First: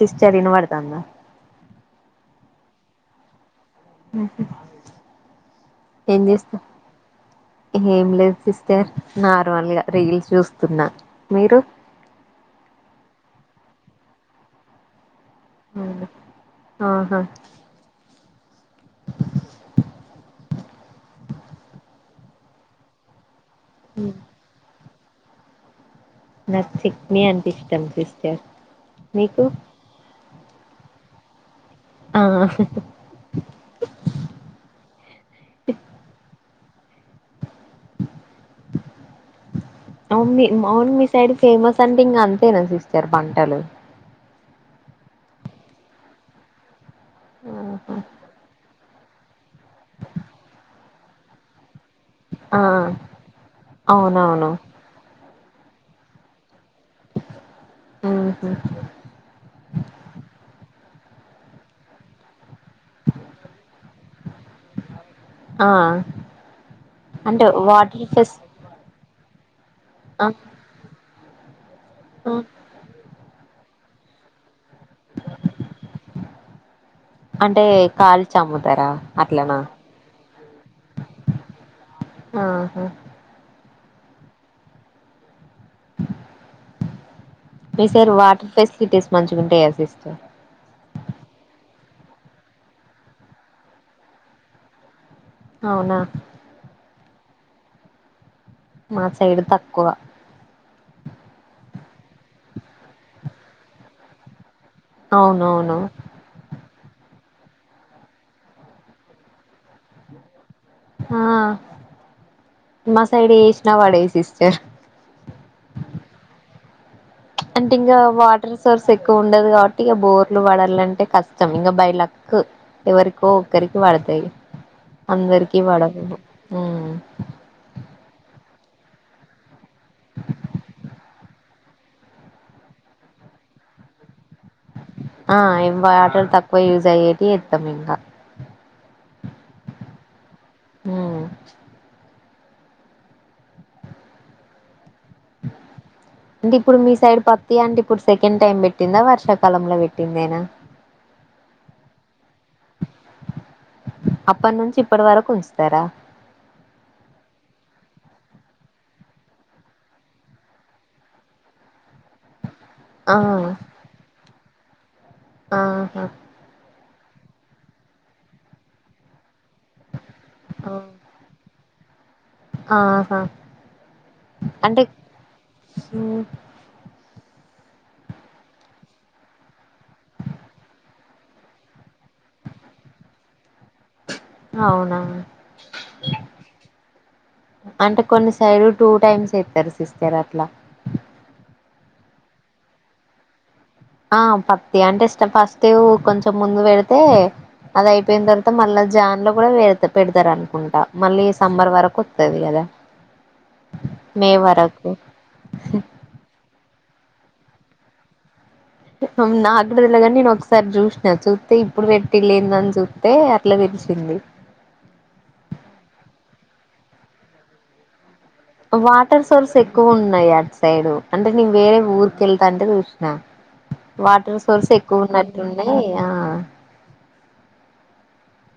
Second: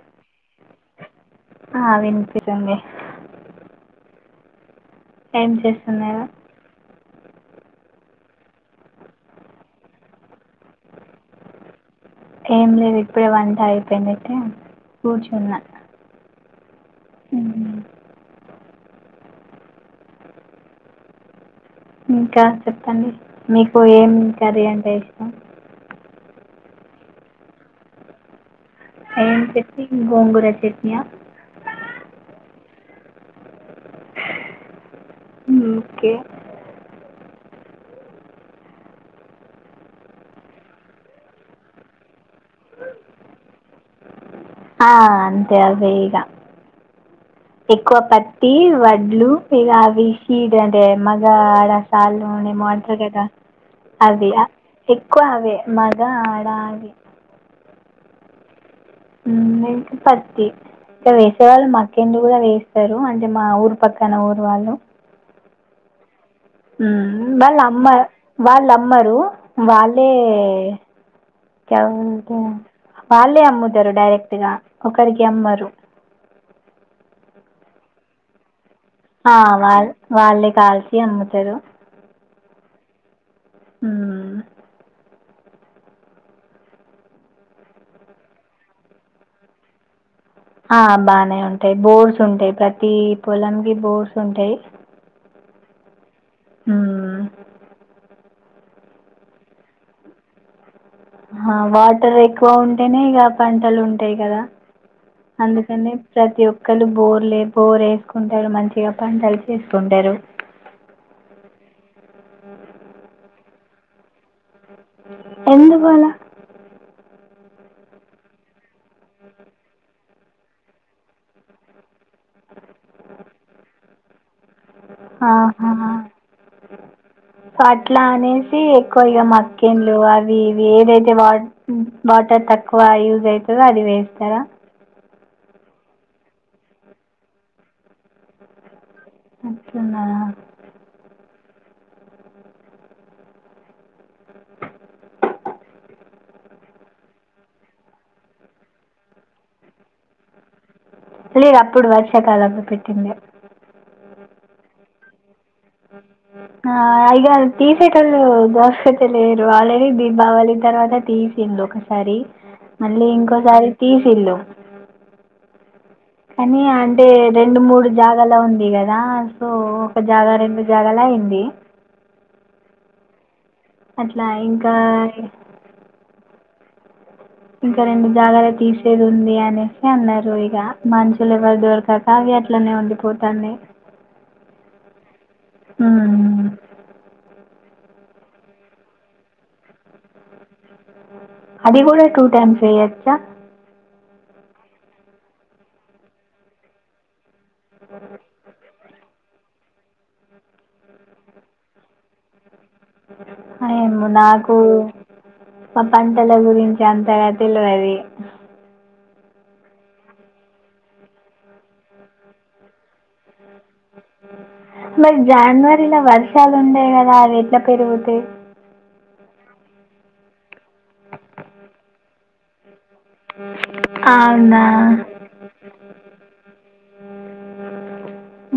Sister వినబడుతుందా ఆహ్ వినిపిస్తుంది. ఉహు. ఏం చేస్తున్నారు. ఏం లేదు సిస్టర్ నార్మల్గా రీల్స్ చూస్తున్న మీరు. ఏం లేదు ఇప్పుడే వంట అయిపోయింది అయితే కూర్చున్నా. ఆహా. మ్మ్. ఇంకా చెప్పండి మీకు ఏం కర్రీ అంటే ఇష్టం. నాకు చట్నీ అంటే ఇష్టం సిస్టర్. ఏం మీకు చట్నీ గోంగూర చట్నీయా. అహ్ అవును. ఓకే. అవును మీ మౌన్ మీ సైడ్ ఫేమస్ అంటే ఇంగా అంతేనా సిస్టర్ పంటలు. ఆహ్ అంతే అదే ఇగా ఎక్కువ పత్తి. వడ్లు ఇగా అవ్వి సీడ్ అంటే మగ ఆడ. [unintelligible] ఆ ఏమంటారు గాద అవి ఇగా అవునవును ఎక్కువ అవ్వే మాగ ఆడ. ఊహు. ఇక వేసేవాళ్ళు మాక్కంటి గూడా వేస్తారు అంటే మా ఊరు పక్కన ఊరు వాళ్ళు. ఆహ్. ఉమ్ వాళ్ళు అమ్మ వాళ్ళు అమ్మారు వాళ్ళే. ఓకే. వాళ్ళే అమ్ముతారు డైరెక్ట్ గా ఒకరికి అమ్మరు. అంటే కాలు చమ్ముర్. ఆహ్ వాళ్ వాళ్ళే కాల్చి అమ్ముతారు. ఆహా. ఉమ్. మీ సైడ్ వాట్ర్ ఫెస్కిటీస్ మంచిగుంటాయా. [unintelligible] ఆ బానే ఉంటయ్ బోర్సుంటయ్ ప్రతీ పొలంకి బోర్సుంటయ్. ఔనా. ఉమ్. మా సైడు తక్కువ ఆహ్ వాటర్ ఎక్కువ ఉంటేనే ఇగ పంటలు ఉంటాయి కదా. అవునవును అందుకన్నే ప్రతి ఒక్. క్కలు బోర్లే బోర్ ఎసుకుంటారు మంచిగా పంటలు చేసుకుంటారు. ఆ మా సైడ్ ఏష్నా వాడవ్ సిస్టర్. ఎందుకు అలా. అంటింగ వాటర్ సోర్సెక్కువుండదు గాబట్టి ఇగ బోర్లు బడల్లంటే కష్టం ఇంగ బై లక్కు. ఎవరికో ఒక్కర్కి వడ్తయ్ ఆహా ఉమ్ కట్లా అనేస్ సీ ఎక్కువ ఇగ మక్కెన్లు అవీ ఇవీ ఏదైతె వాట్ మ్ వాటర్ తక్కువ యూజైత [unintelligible] అది వేస్తర. ఆ ఇమ్ వాటర్ తక్కువ యూజయ్యేటి ఏత్తమింగ. అట్లనా. ఊమ్. అంటిప్పుడు మీ సైడ్ పత్తీ ఆంటిప్పుడ్ సెకంటైమ్ బెట్టిందా వర్షాకాలంలొ వెట్టిందేన. లేదప్పుడు వర్షాకాలంలొ పెట్టిందె. అప్పడ్నుంచిప్పడవరకుంచ్ ఆ ఇగాల్ తీసేటొళ్ళూ దోస్సైతెలేరు ఆల్రెడీ దీబావలి తర్వాత తీసిండొకసారి. మళ్ళీ ఆ ఇంకోసారి తీసిల్లు. ఆహా అనీ అంటే రెండు మూడు జాగాలో ఉంది గదా. సో ఒక జాగా రెండు ఆ జాగాలా ఏంది. ఆహా అట్లా ఇంకా అంటె ఊమ్. ఇంక రెండు జాగాల తీసేదుంది అనేసి అన్నారు ఇగ మన్షులెవ్వర్ దొర్కక అట్లనే ఉండిపోతాన్నాయ్. ఔనా. అంటె కొన్ని సైడు టూటైమ్సేత్తరు సిస్టరట్ల. అది గూడా టూటైమ్స్ ఏయొచ్చా. ఆ పత్తి అంటే ష్టఫ ఫస్టేవ్ కొంచం ముందు వెడితే అదైపెయ్న్ దర్వాత మళ్ళా జాన్ లొ గుడా వేరత్త పెడ్తారనుకుంట మళ్ళీ సమ్మర్ వరకొత్తది గద. అ ఏమొ నాకూ మ పంటల గురి చి అంతగా తెల్వది. ఔన్ నాగ్గూడా దెల్వద్ గాని నేనొక్సారి జూష్న జూత్తే ఇప్పుడు వెట్టిల్లేందని జూత్తే మరి జాన్వరిలా వర్షాలు ఉండయ్ గదా అవెట్ల పెరుగుతయ్. కువున్నాయట్ సైడు అంటె నేన్ వేరే ఊర్కేల్తాంటె జూష్ న వాటర్ అవునా సోర్సెక్కువున్నటున్నయ్ ఆ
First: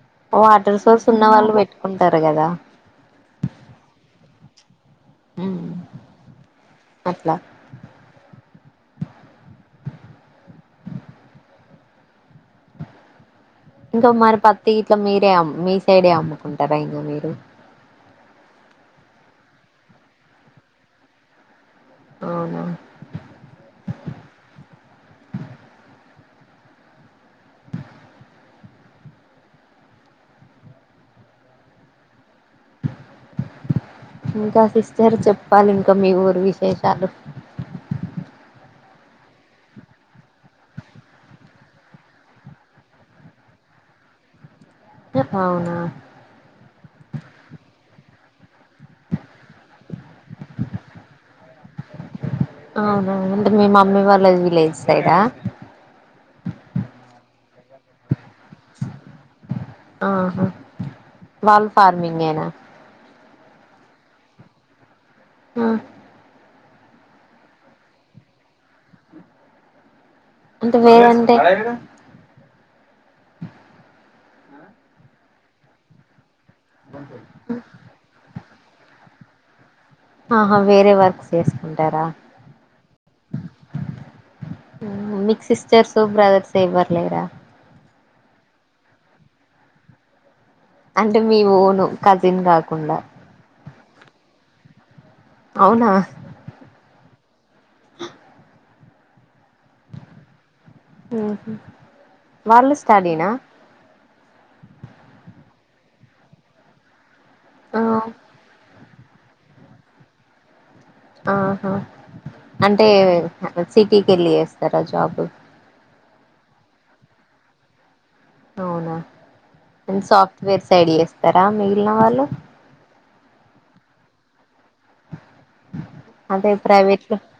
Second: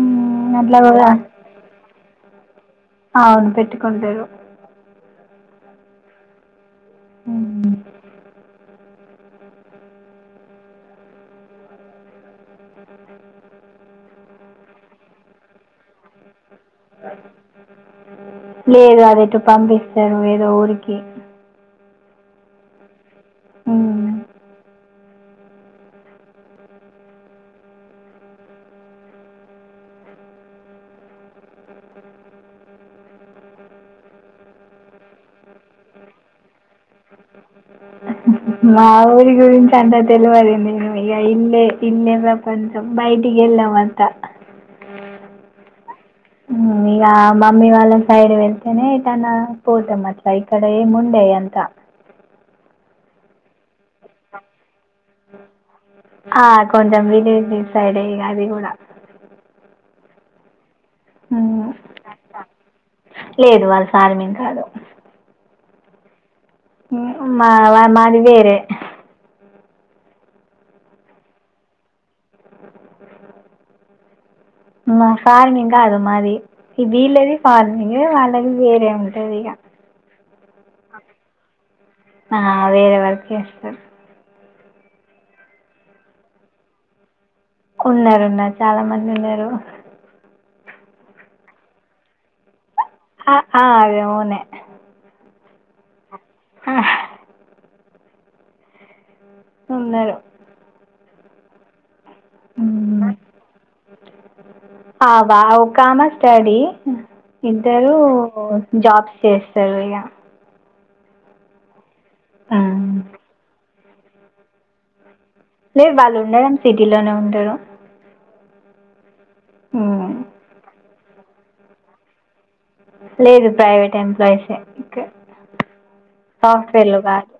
ఊమ్ అట్ల వాటర్ సోర్స్ గూడా ఉన్న వాళ్ళు పెట్టుకుంటారు కదా ఔన్ పెట్టుకుంటరు. ఊమ్ అట్ల ఉమ్. ఇంక మరి పత్తి గిట్ల మీరే అమ్ మీ సైడే అమ్ముకుంటారా ఇంగ మీరు లేదు అదెటొ పంపిస్తారు ఏదో ఊరికి. ఔనా. ఊమ్. ఇంకా సిస్టర్ చెప్పాలి ఇంక మీ ఊర్ విశేషాలు. మా ఊరి గురించి అంత తెల్వది నేను ఇగ ఇల్లే తిండే ప్రపంచం బయ్టికెల్ల అవంట అవునా హ్మ్ ఇగ మమ్మీ వాళ్ళని సైడు వెళ్తేనే ఎటన్నా పోతమట్ల ఇక్కడ ఏముండయంతా. అవునా అంటే మీ మమ్మీ వాళ్ళ విలేజ్ సైడా ఆ కొంచెం విలేజ్ సైడే అది గుడా ఆహా వాల్ ఫార్మింగేనా లేదు వాళ్లు పార్మింగ్ కాదు ఆ మా మాదివేరే అంటే వేరంటే మ ఫార్మింగ్ గాదు మాది వీళ్లది ఫార్మింగ్ వాళ్ళది వేరే ఉంటదిగా ఆహా వేరే వర్క్స్ చేసుకుంటారా ఆ వేరే వర్క్ చేస్తారు మీక్ సిస్టర్స్ బ్రదర్స్ ఎవ్వర్లేరా ఉన్నారున్నారు చాలా మంది ఉన్నారు అంటే మీ ఓన్ కజిన్ గాదు ఆ ఆ అదే ఒనే అవునా ఆ ఉన్నరు వాళ్ళు స్టడీ మ్మ్. నా ఆ వా ఒకామా స్టడీ ఆ, ఇద్దరూ జాబ్స్ చేస్తరు ఇగ ఆహా అంటే మ్మ్. సిటీకెళ్ళి చేస్తారా జాబ్ లేదు వాళ్ళు ఉండడం సిటీలోనే ఉంటరు అవునా సాఫ్ట్వేర్స్ సైడ్ చేస్తారా మిగిలిన వాళ్ళు లేదు ప్రైవేట్ ఎంప్లాయిసే అదే సాఫ్ట్వేర్ లో ప్రైవేట్ కాదు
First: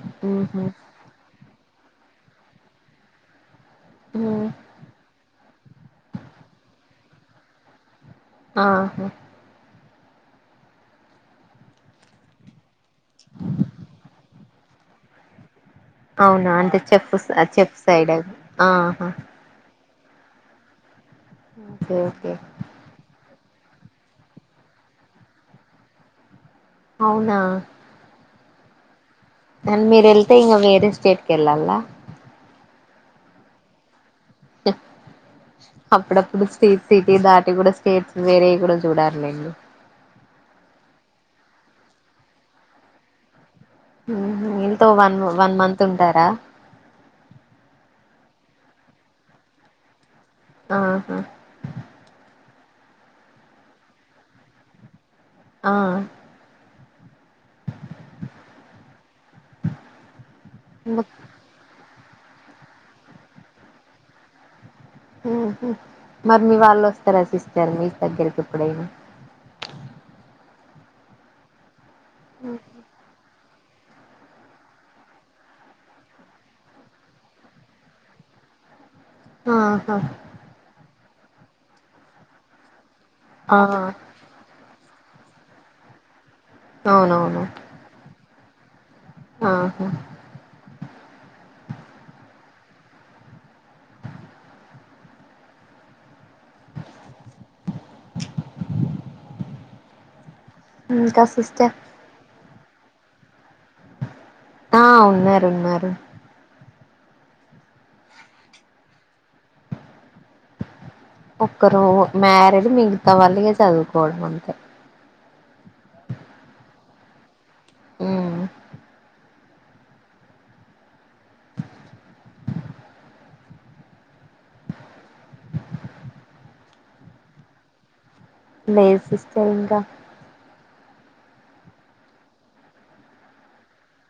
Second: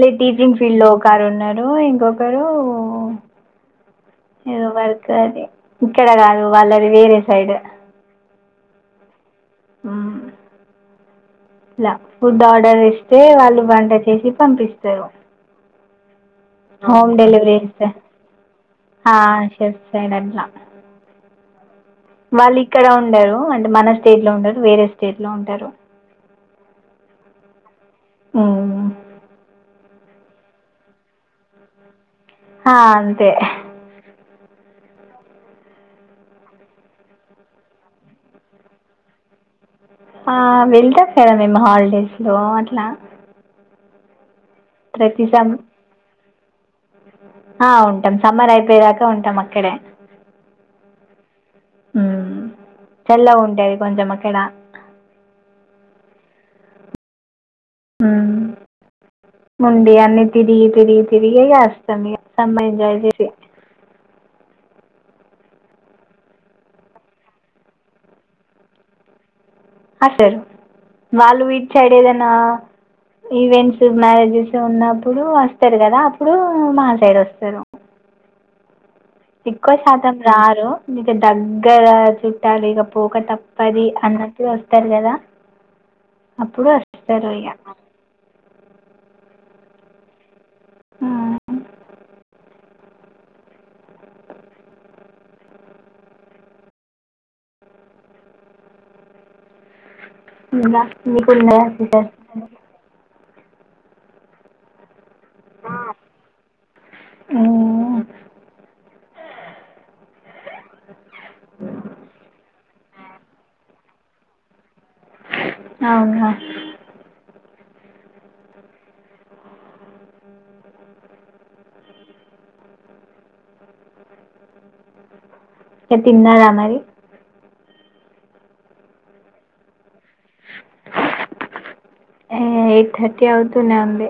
లే టీచింగ్ ఉహు ఫీల్డ్ లో ఒకారు ఉన్నారు ఇంకొక కొకరు ఎదో వర్క్ అది ఇక్కడ కాదు వాళ్ళది వేరే సైడ్ ఆ ఇలా ఫుడ్ ఆర్డర్ చేస్తే వాళ్ళు వంట చేసి పంపిస్తరు అవునా అంటే చెఫ్ హోమ్ డెలివరీ చెఫ్ చేస్తరు సైడ్ అది. ఆహా ఆ షెఫ్ అయినట్ల ఉ వాళ్ళు ఇక్కడ ఉండరు అంటే మన స్టేట్ లో ఉండరు వేరే స్టేట్ లో ఉంటారు అవునా ఉ అని మీరు వెళ్తే ఇంకా వేరే స్టేట్కి వెళ్ళాల ఆ అంతే అప్పుడప్పుడు స్టేట్ సిటీ దాటి కూడా స్టేట్స్ వేరేవి కూడా చూడాలేండి ఆ వెళ్తాం కదా మేము హాలిడేస్లో అట్లా ఉమ్ ఎంతో వన్ వన్ మంత్ ఉంటారా హ ఉంటాం సమ్మర్ అయిపోయేదాకా ఉంటాం అక్కడే ఆహా చల్లగ ఉంటది కొంచెం అక్కడ ఆ ఉమ్ వుండి అన్ని తిరిగి తిరిగి తిరిగి ఆగస్థ సమ్మీర్ సుమీ ఎంజాయ్ చేసి ఉమ్ మరి మీ వాళ్ళు వస్తార సిస్టర్ మీ దగ్గరికి ఎప్పుడైనా హా సార్ వాళ్ళు విడిచేడ్ఏదన ఈవెంట్స్ మ్యారేజెస్ ఉన్నప్పుడు వస్తారు కదా అప్పుడు మా సైడ్ వస్తారు ఎక్కువ ఆహా శాతం రారు ఇంక దగ్గర చుట్టాలు ఇగా పోక ఆ తప్ప అది అన్నంటు వస్తారు కదా అప్పుడు అస్తరు అవునవును ఇగ ఆహా ఉమ్ ఇంకా మీకు ఉన్నారా సిస్టర్ ఆ ఉన్నార్ ఉన్నారు ఉమ్ ఒక్కరు మ్యారేడ్ మిగతా వాళ్ళ ఇగా చదువుకోవడం అంతే అవునా మ్ తీన్ తిన్నారా మరి లేద్ సిస్టర్ ఇంకా ఏ ఎయిట్ థర్టీ అవుతునే ఉంది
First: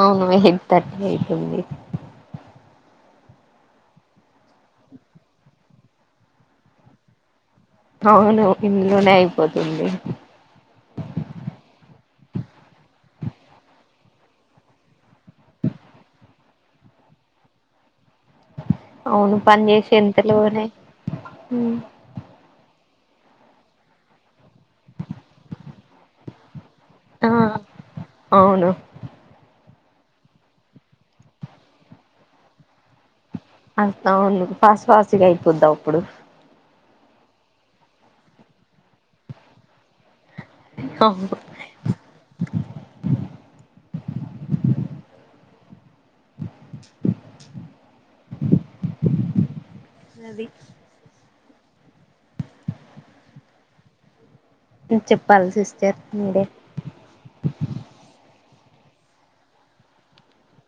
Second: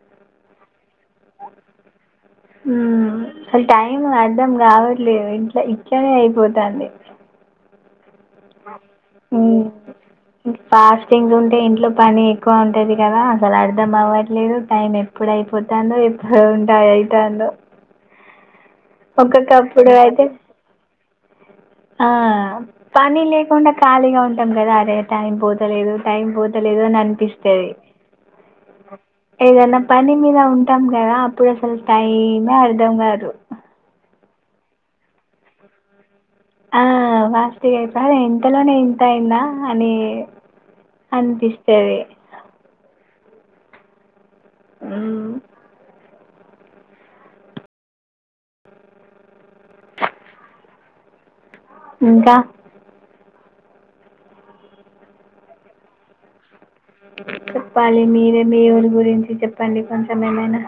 అవును ఎయిట్ థర్టీ అయితుంది ఉమ్ అసల్ టైంము అర్ధం కావట్లేదు ఇంట్లో ఇట్లనే అయిపోతంది అవును ఇంట్లోనే మ్మ్ అయిపోతుంది ఫాస్టింగ్స్ ఉంటే ఇంట్లో పని ఎక్కువ ఉంటది కదా అసలు అర్థం అవ్వట్లేదు టైం ఎప్పుడ అయిపోతుందో ఎప్పుడు ఉంటా అయితందో అవును పని చేసి అయితే ఎంతలోనే ఆ పని లేకుండా ఖాళీగా ఉంటాం కదా అదే టైం పోతలేదు టైం పో తలేదు అని ఆ అనిపిస్తేది అవును ఏదన్నా పని మీద ఉంటాం కదా అప్పుడు అసలు టైమే అర్ధం కాదు అంత వాళ్లు ఫస్ట్ ఫస్ గా అయ్యిపోదిప్పుడు ఆ ఫాస్టుగా ఐత ఇంతలోనే ఇంత అయిందా అని అవును అనిపిస్తది ఉమ్ నవీ ఇంకా మ్ చెప్పాలి సిస్టర్ మీరే చెప్పాలి మీరే మీ ఊరి గురించి చెప్పండి కొంచెం ఏమైనా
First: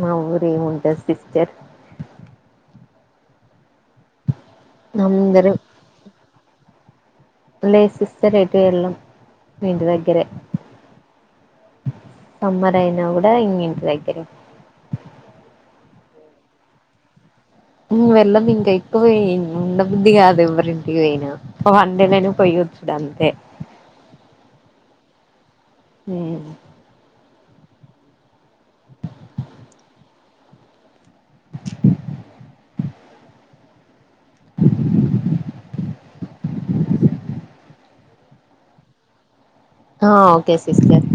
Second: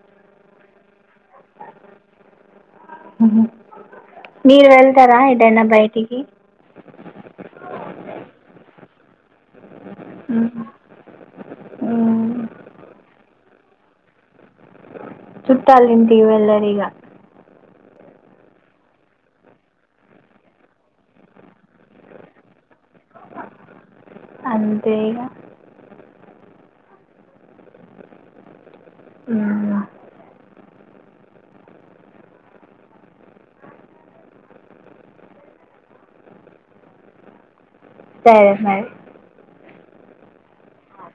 మా ఊరు ఏం ఉంటాది సిస్టర్ మీరు వెళ్తారా అందరూ ఎటైనా బయటకి లేద్ సిస్టర్ ఎట్టు వెళ్ళాం ఇంటి దగ్గరే మ్మ్. సమ్మెర్ అయిన కూడా ఇ ఇంటి దగ్గరే చుట్టాలింటి వెళ్ళర్ ఇగ ఉమ్ వెళ్ళం ఇంకా ఎక్కువ ఎ ఉండ బుద్ది కాదు ఎవ్వరింటికి పోయినా వన్డే పోయొచ్చ అంతే అంతే ఇగ ఉమ్ ఉమ్ సరే మరి ఆ ఓకే సిస్టర్